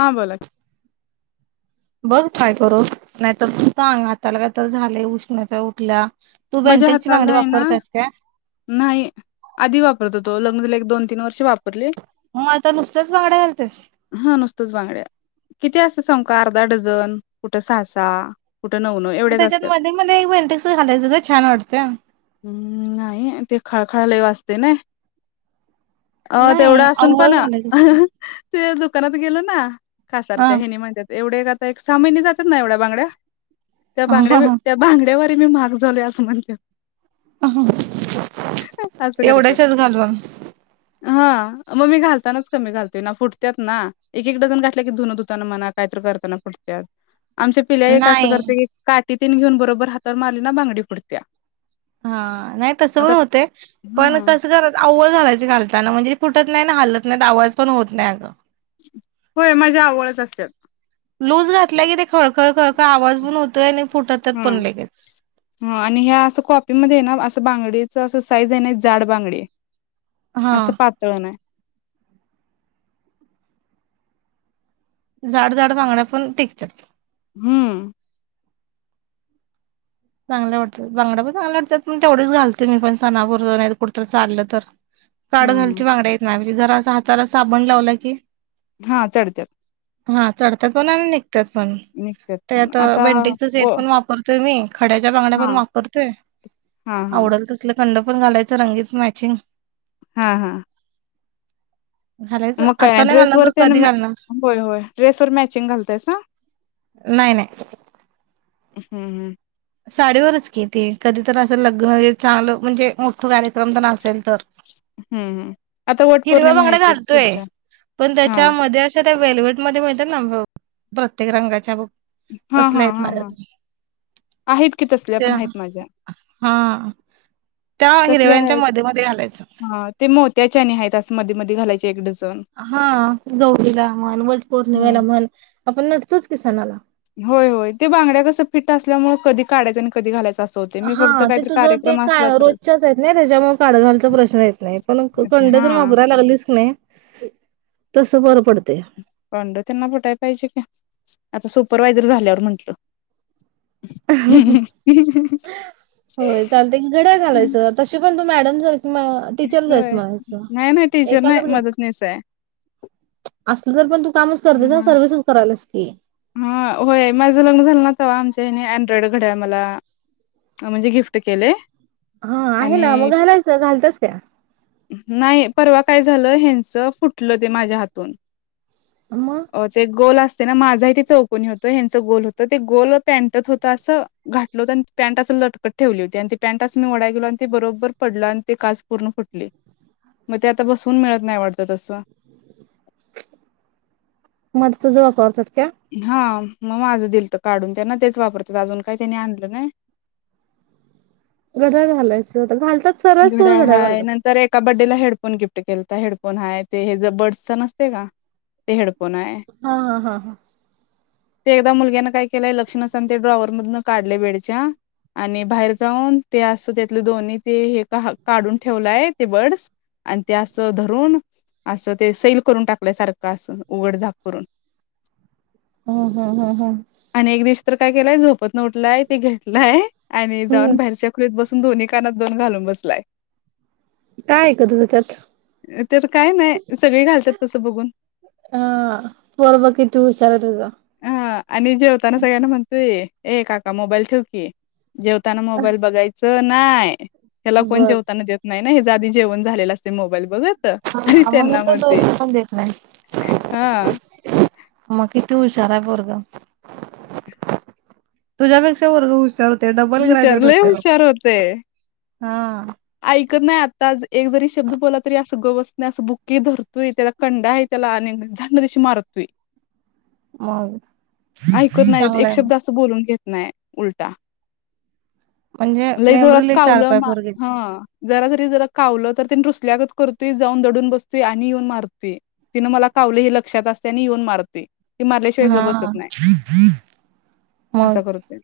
हां बोला. बघ ट्राय करून, नाहीतर तू सांग, हाताला काय तर झालंय, उष्णता उठल्या. तू माझ्या बेनटेकची हाताला बांगडी आहे ना वापरत्यास काय? नाही, आधी वापरत हूतो, लग्न झाल्यावर एक दोन तीन वर्ष वापरली. मग आता नुसतच बांगड्या घालत्यास. हा नुसतंच बांगड्या. किती असत सांगु का, अर्धा डझन, कुठं सासा, कुठं नऊ मग त्याच्यात मध्ये मध्ये एकं बेंटेस्ट घालायचं ग छान वाटतंय. हम्म नाही, ते खळखळा लय वाजतय नाई. अ तेवढं नाही असून पण अव्वल घालायचं असतं त दुकानात गेलं ना, हा कासारच्या हनी म्हनत्यात एवढे आता एक सहा महिने जात्यात ना एवढ्या बांगड्या, त्या हा बगड्या हा त्या बांड्यावर मी महाग झालोय असं म्हणत्यात. हां. असं करत्यात.. हा मग मी घालतानाच कमी घालतोय ना फुटतात ना. एक एक डझन घातल्या की, धुन धुताना म्हणा कायत करताना फुटत्यात. आमच्या पिल्या एक असं नाही करते की, काटी तीन घेऊन बरोबर हातावर मारली ना बांगडी फुटत्या. हा, नाही तसं पण आता होते पण हां. कसं क ''--'' अवळ घालायची घालताना म्हणजे फुटत नाही हलत नाही आवाज पण होत नाही अगं. होय माझ्या आवळच असतात. लूज घातलाय की ते खळखळ खळखळ आवाज पण होतोय आणि फुटत ''--'' हम्म, ह आणि ह्या असं कॉपीमध्ये ना असं बांगडेच असं साईज आहे ना जाड बांगडी आहे. हा असं पातळ नाही. झाड झाड बांगड्या पण टिकतात. हम्म, चांगले वाटतात बांडा पण चांगले वाटतात पण तेवढेच घालते मी पण सणापूर नाहीतर कुठेतरी चाललं तर चाललं तर. हं, काड घालच्या हं. बांगडा हाय माझ्यापाशी नाही जरा अस हाताला साबण लावलं की, हा चढत्यात. हा चढतात पण आणि निघतात पण निघत्यात पण. त्यात आता बेंटिकच सेट ओ पण वापरत. त मी खड्याच्या बांड्या पण हां, वापरतोय हां, हां, आवडल तसल. कंड पण घालायचं रंगीच मॅचिंग. हा हा, घालायचं मग काय आता नाही घालणार ड्रेसवरर तर त्या कधी घालणार होय होय ड्रेसवरर मॅचिंग घालतायस सा! नाही नाही. हम् हम्, साडीवरच की ती कधी तर असेल लग्न चांगलं म्हणजे मोठ कार्यक्रम तर असेल तर. हम्म हम्म आता वट हिरव्या पौर्णिमा आहे बांगड्या की घालतोय पुढच्या पण हा त्याच्यामध्ये आशा त्या वेलवट. मध्ये मिळतात ना प्रत्येक रंगाच्या बग हा हा तसल्या आहेत हा माझ्या हा जवळ. आहेत की, तसल्या पण आहेत माझ्या. हा त्या तसल्या हिरव्यांच्या आहेत मध्ये मध्ये घालायचं. हा ते मोत्याच्या आणि आहेत अस मध्ये मध्ये घालायचे एक डझन. हा गौरीला म्हण वट पौर्णिमेला हम्म म्हण आपण नटतोच की सनाला. होय होय ते बांगड्या कसं फिट असल्यामुळे कधी काायं आणि कधी घालायचं. असं होते मी हा फक्त ते काहीतरी तुझं ते कार्यक्रम असला काय तरच रोजच्याच आहेत ना त्याच्यामुळे काळ घायचा प्रश्न येत नाही. पण कंडे हा जर वापराय लागलीस की नाही तस बरं पडत य. आता सुपरवायझर झाल्यावर म्हटलं. हम्म ह. [inaudible] ते गड्या घालायचं तशी पण तू मॅडम सारखे मॅ ''--'' टीचर्स आहेस होय मलाच नाही नाही टीचर नाही एखादं म्हण. मदतनीस आहे असल तर पण तू कामच करतेस ना हा सर्विसच करायलास की, हा, होय माझं लग्न झालं नावा आमच्या हेनी अँड्रॉइड घडयाळ मला. म्हणजे गिफ्ट केलेय. हा, आहे ना मग घालायचं घालतोस काय? नाही परवा काय झालं हच फुटलं ते माझ्या हातून. मग. ते गोल असते ना माझाही ते चौकनी होत ह्यांचं गोल होतं ते गोल पॅटत होत असं घाट ''--'' होत पॅ्ट असं लटकट ठेवली होती आणि ते पँट असं मी वडाय गेलो आणि ते बरोबर पडला आणि ते काच पूर्ण फुटली. मग ते आता बसवून मिळत नाही वाटत तसं. मध्ये तुझं वापरतात का? हा मग माझं दिलत काढून त्यांना, तेच वापरतात अजून काही त्यांनी आणलं नाही. घड्याळ घालायचं, आता घालतात सर्वच पोरी घड्याळ हाय घालतात. नंतर एका बड्डेला हेडफोन गिफ्ट केलता, हेडफोन हाय, ते हेज बर्डसचा नसतय का? ते हेडफोन हाय, हा हा हा हा ते एकदा मुलग्यान काय केलं, ते लक्ष नसताना ते ड्रॉवर मधंन काढल बेडच्या आणि बाहेर जाऊन ते असत त्यात दोन्ही ते हे, भाग काढून ठेवलाय ते बर्ड्स, आणि ते असं धरून असं ते सैल करून टाकलय सारखं असं उघड झाक करून. हो का, हा हा आणि एक दिवस तर काय केलाय, झोपतन उठलाय ते घेतलाय आणि जाऊन हम्म बाहेरच्या खोलीत बसून दोन्ही कानात दोन घालून बसलाय. काय ऐकत हुता त्यात? त्यात काय नाय, सगळी घालण्यात तसं बघून. अ, पोरं बघ किती हुशार हाय तुझ. अ आणि जेवताना सगळ्यांना म्हणतोय, ए काका, मोबाईल ठेव की. जेवताना मोबाईल बघायचं नाही, ह्याला कोण बर जेवताना देत नाही नाही ह्यजं आधी जेवण झालेलं असतंय मोबाईल बघत. त आणि हा म्हणून त्यांना तर म्हणतुय, दोन पण देत नाही हा त मग किती हुशार हाय पोरगं. तुझ्यापेक्षा पोरगं हुशार हुतय, डबल हुशार ग्रॅज्युएट लय हुतय बघं. हुशार होतय. हा. ऐकत नाही आताच, एक जरी शब्द बोलला तरी असं गप बसत नाही, असं बुक्की धरतूय, त्या कंडा हाय त्याला आणि झाट दिशी मार तुय, मग ऐकत नाही चांगलं एक आहे मग शब्द बोलून घेत नाही उलटा. म्हणजे जोरात मेंबरी लई शार्प कावलं हाय मा पोरग्याची. हा जरा जरी जरा कावलं तर तेन रुसल्यागत करतुय, जाऊन दडून बसतूय आणि येऊन मारतूय. तिनं मला कावलं हे लक्षात असतय आणि येऊन मारतूय. ती मारल्याशिवाय गप हा बसत नाही, मग असा करतुय.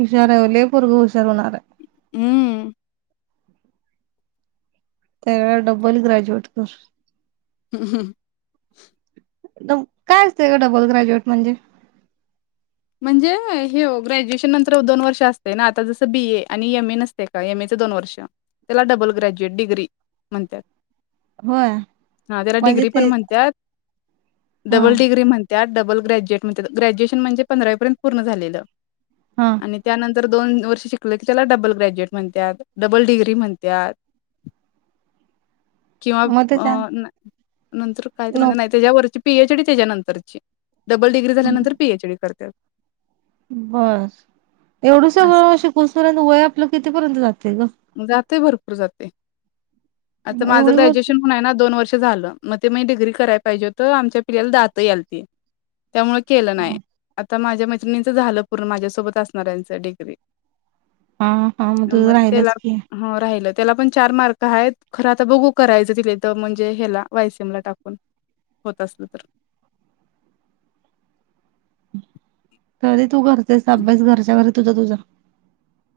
हुशार, लई पोरगं हुशार होणार हाय. हम्म. त्यावेळचा डबल ग्रॅज्युएट कर. हम हं. न्हव काय असतंय ग डबल ग्रॅज्युएट म्हणजे? म्हणजे हे हो ग्रॅज्युएशन नंतर दोन वर्ष असतय ना, आता जसं बी ए आणि एम ए नसते का, एम ए चे दोन वर्ष. त्याला डबल ग्रॅज्युएट, डिग्री म्हणत्यात. होय हा त्याला म्हणजे डिग्री पण ते म्हणत्यात, हा डबल डिग्री म्हण त्यात, डबल ग्रॅज्युएट म्हणत्यात, ग्रॅज्युएशन म्हणजे पंधरावीपर्यंत पूर्ण झालेलं. हा. आणि त्यानंतर दोन वर्ष शिकल की त्याला डबल ग्रॅज्युएट म्हणत्यात डबल डिग्री म्हणत्यात. किंवा मग अ ते नंतर कायतरी नो म्हणत्या, नाही त्याच्या्या वरती पी एच डी त्याच्यानंतरची, डबल डिग्री झाल्यानंतर पी एच डी करत्यात. पी, होय, एवढं सगळं शिकुसपर्यंत, वय आपलं कितीपर्यंत जातय ग? जातय भरपूर जातय, आता माझं एवढी वर्ष ग्रॅज्युएशन नाही ना दोन वर्ष झालं, मग ते मी डिग्री कराय पाहिजे हुतं, आमच्या पिल्ल्याला दातं यालती त्यामुळे केलं नाही हा आता माझ्या मैत्रिणीचं झालं पूर्ण माझ्यासोबत असणाऱ्यांच डिग्री हा हां मग तुझं राहिलंच की हो राहिलं त्याला पण चार मार्क आहेत खरं आता बघू करायचं तिथल्या तिथं टाकून म्हणजे ह्याला वाय सी एमला टाकून होत असलं तर तरी तू करतेस अभ्यास घरच्या घरी तुझा तुझा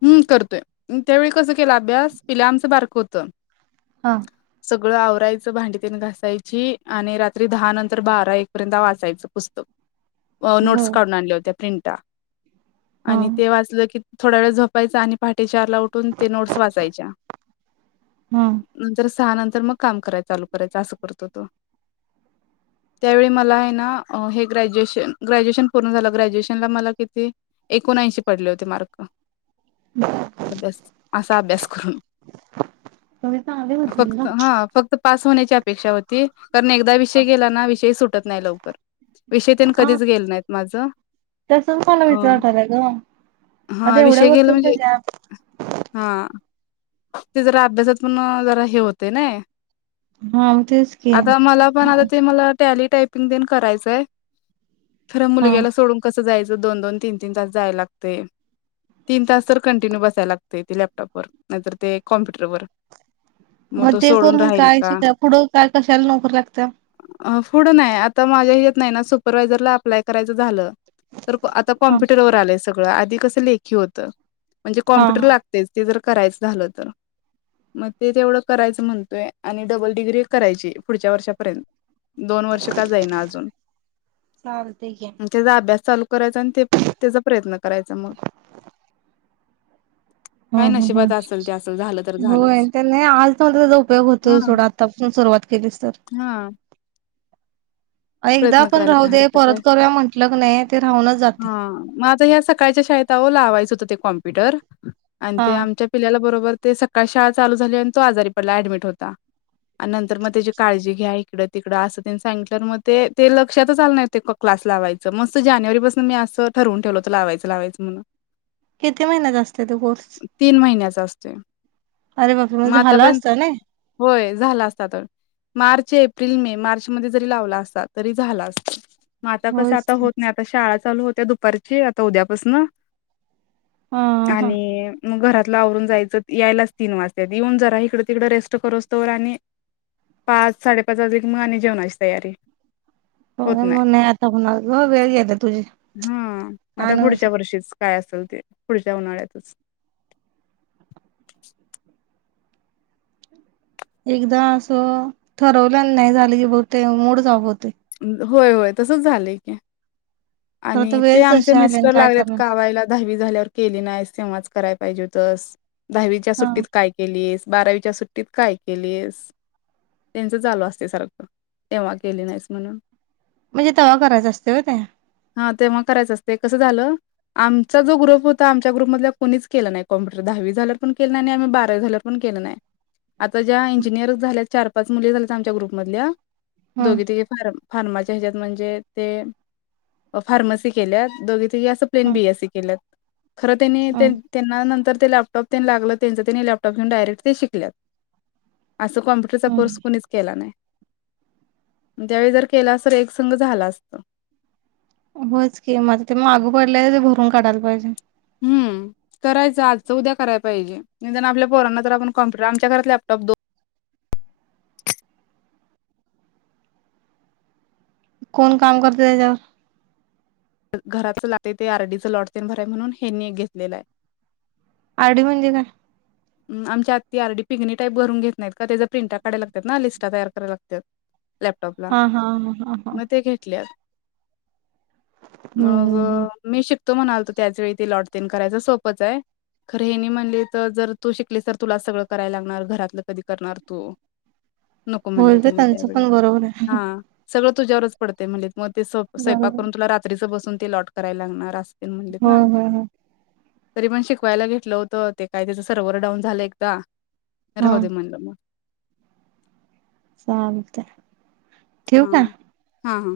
हम् करतोय, त्यावेळी कसं केला अभ्यास, पिल्या आमचं बारकं होतं हा सगळं आवरायचं भांडी तेन घासायची, आणि रात्री दहा नंतर बारा, एक पर्यंत वाचायचं पुस्तक. अ नोटस बर काढून आणल्या होत्या प्रिंटा हा आणि ते वाचलं की थोडा वेळ झोपायचं आणि पहाटे चार ला उठून ते नोट्स वाचायच्या हा नंतर सहा नंतर मग काम कराय चालू करायच असं करत हुतो त्यावेळी मला आहे ना हे ग्रॅज्युएशन ग्रॅज्युएशन पूर्ण झालं ग्रॅज्युएशनला मला किती? एकोणऐंशी पडले होते मार्क अभ्यास असा अभ्यास करून तुम्ही चांगले होते फक्त ना हा फक्त पास होण्याची अपेक्षा होती कारण एकदा विषय गेला ना विषय सुटत नाही लवकर विषय तेन कधीच गेल नाहीत माझं तसंच मला अ भीती वाटल्या ग आता हा एवढ्या विषय गेला वर्षात म्हणजे कधी हा ते जरा अभ्यासात पण जरा हे होते नाही. हा तेच की आता मला पण हा आता ते मला टॅली, टायपिंग तेन करायचंय खरं हा मुलग्याला सोडून कसं जायचं दोन-दोन तीन-तीन तास जायला लागतय तीन तास तर कंटिन्यू बसायला लागतय ते लॅपटॉप वर नाहितर ते कॉम्प्युटरवर मग तो ते सोडून करून राहील काय का शिका पुढं काय कशाला नोकरी लागत्या? पुढं नाही आता माझ्या हिच्यात नाही ना सुपरवायाझरला अप्लाय करायचं झालं तर आता हा कॉम्प्युटरवर आलंय सगळं आधी कसं लेखी होतं म्हणजे हा कॉम्प्युटर हा लागत तेच ते जर करायचं झालं तर मग ते तेवढं करायचं म्हणतोय आणि डबल डिग्री करायची पुढच्या वर्षापर्यंत दोन वर्ष का जाई ना अजून चालतय की त्याचा अभ्यास चालू करायचा आणि ते त्याचा प्रयत्न करायचा मग काय हम हम नशिबात असेल ते असेल झालं तर ह होय झालंच नाही आज त्याचा उपयोग हा होतोय सोड आ ता पासून सुरुवात केलीस तर हा एकदा प्रयत्न आपण करायला राहू काय दे हरकत आहे परत करूया म्हंटलं क नाही ते राहूनच जातय हा मं आता या सकाळच्या शाळेत आओ लावायच होतं ते कॉम्प्युटर आणि हा ते आमच्या पिल्याला बरोबर ते सकाळची शाळा चालू झाली आणि तो आजारी पडला ऍडमिट होता. आणि नंतर मग त्याची काळजी घ्या इकडं तिकडं असं तेन सांगितल्यावर मग ते लक्षातच आलं नाही ते क्लास लावायचं मस्त जानेवारीपासून मी असं ठरवून ठेवलं हुतं लावायचं लावायचं म्हणून [inaudible] किती महिन्याचं असतय ते कोर्स? तीन महिन्याचा असतोय अरे बापरे मग झाला असता आतापर्यंत ना होय झाला असता तर मार्च, एप्रिल, मे मार्च मध्ये जरी लावला अस ता तरी झालं असतं मं आता कस होयच आता की होतं नाही आता शाळा चालू होत्या दुपारची आता उद्यापसन हा हा आणि मग घरातला आवरून जायचं यायलाच तीन वाजता येऊन जरा इकडं तिकडं रेस्ट करुसतोवर आणि पाच साडेपाच वाजे मग आणि जेवणाची तयारी. होत होय नाही मग आता होणार ग वेळ गेला तुझी हा काय आता नव्हच पुढच्या वर्षीच. काय असेल ते पुढच्या उन्हाळ्यातच. एकदा असं ठरवल्या नाही झालं की बघते मूडच ऑफ होतोय. होय होय तसच झालंय की. खरं तर आणि ते वेळच आमचे अशी आली आणि मिस्टर काय लागलेत करणार कावायला दहावी झाल्यावर केली नाही तेव्हाच कराय पाहिजे होतस दहावीच्या हा सुट्टीत काय केलीस बारावीच्या सुट्टीत काय केलीस. त्यांचं चालू असते सारखं तेव्हा केले नाहीस म्हणून. म्हणजे तेव्हा करायचं असते व्हय ते? हा तेव्हा करायचं असतय कसं झालं. आमचा जो ग्रुप होता आमच्या ग्रुपमधल्या कोणीच केला नाही कम्प्युटर दहावी झाल्यावर पण केलं नाही आणि बारावी झाल्या वर पण केलं नाही. आता ज्या इंजिनियर झाल्या चार पाच मुली झाल्यात आमच्या ग्रुपमधल्या. हम्म दोघी तिघी फार् फार्माचे ह्याच्यात म्हणजे ते फार्मसी केल्यात दोघी तिघी असं प्लेन हम्म बी एस सी केल्यात खर त्यांनी ते हम्म त्यांना नंतर ते लॅपटॉप तेन लागलं त्यांचं त्यांनी लॅपटॉप घेऊन डायरेक्ट ते शिकल्यात. असं कॉम्प्युटरचा कोर्स हम्म कुणीच केला नाही. त्यावेळी जर केला अस तर एक संग झाला असत. होयं च की मगं आता ते मग माग पडले ते भरून काढायला पाहिजे. हम्म. करायचं आजच उद्या कराय पाहिजे निदान आपल्या पोरांना तर आपण कॉम्पुटर आमच्या घरात लॅपटॉप दोन कोण काम करत त्याच्यावर? घराचं लागते ते आर डी चं लॉट तेन भराय म्हणून हेनीं एक घेतलेलं आहे. आर डी म्हणजे काय? आमच्या आती आर डी पिगणी टाईभरून घेत नाही का त्याचा प्रिंटा काढायला लागतात ना लिस्ट तयार करायला लागतात. लॅपटॉपला हा हा हा हा हा मग ते घेतल्यात. हम्म मग. हम्म हम्म मी शिकतो म्हणालतो त्याचवेेळी ते लॉटतेन करायचं सोपंच आहे. खर हेनी म्हणली तर जर तू शिकलीस तर तुलाच सगळं करायला लागणार घरातलं कधी करणार तू. नको होय म्हणले गं त्यानी त्यांचं त्यावेळी पण बरोबर आहे. हां. सगळं तुझ्यावरच पडते म्हलित मग ते स्वयंपाक बरोबर करून तुला रात्रीचं बसून ते लॉट करायला लागणार अस. होय होय होय तरी पण शिकवायला घेतलं होत ते काय सर्व्हर डाऊन झालं एकदा हा राहू दे म्हणलं मग. चालतय. हा हा हा.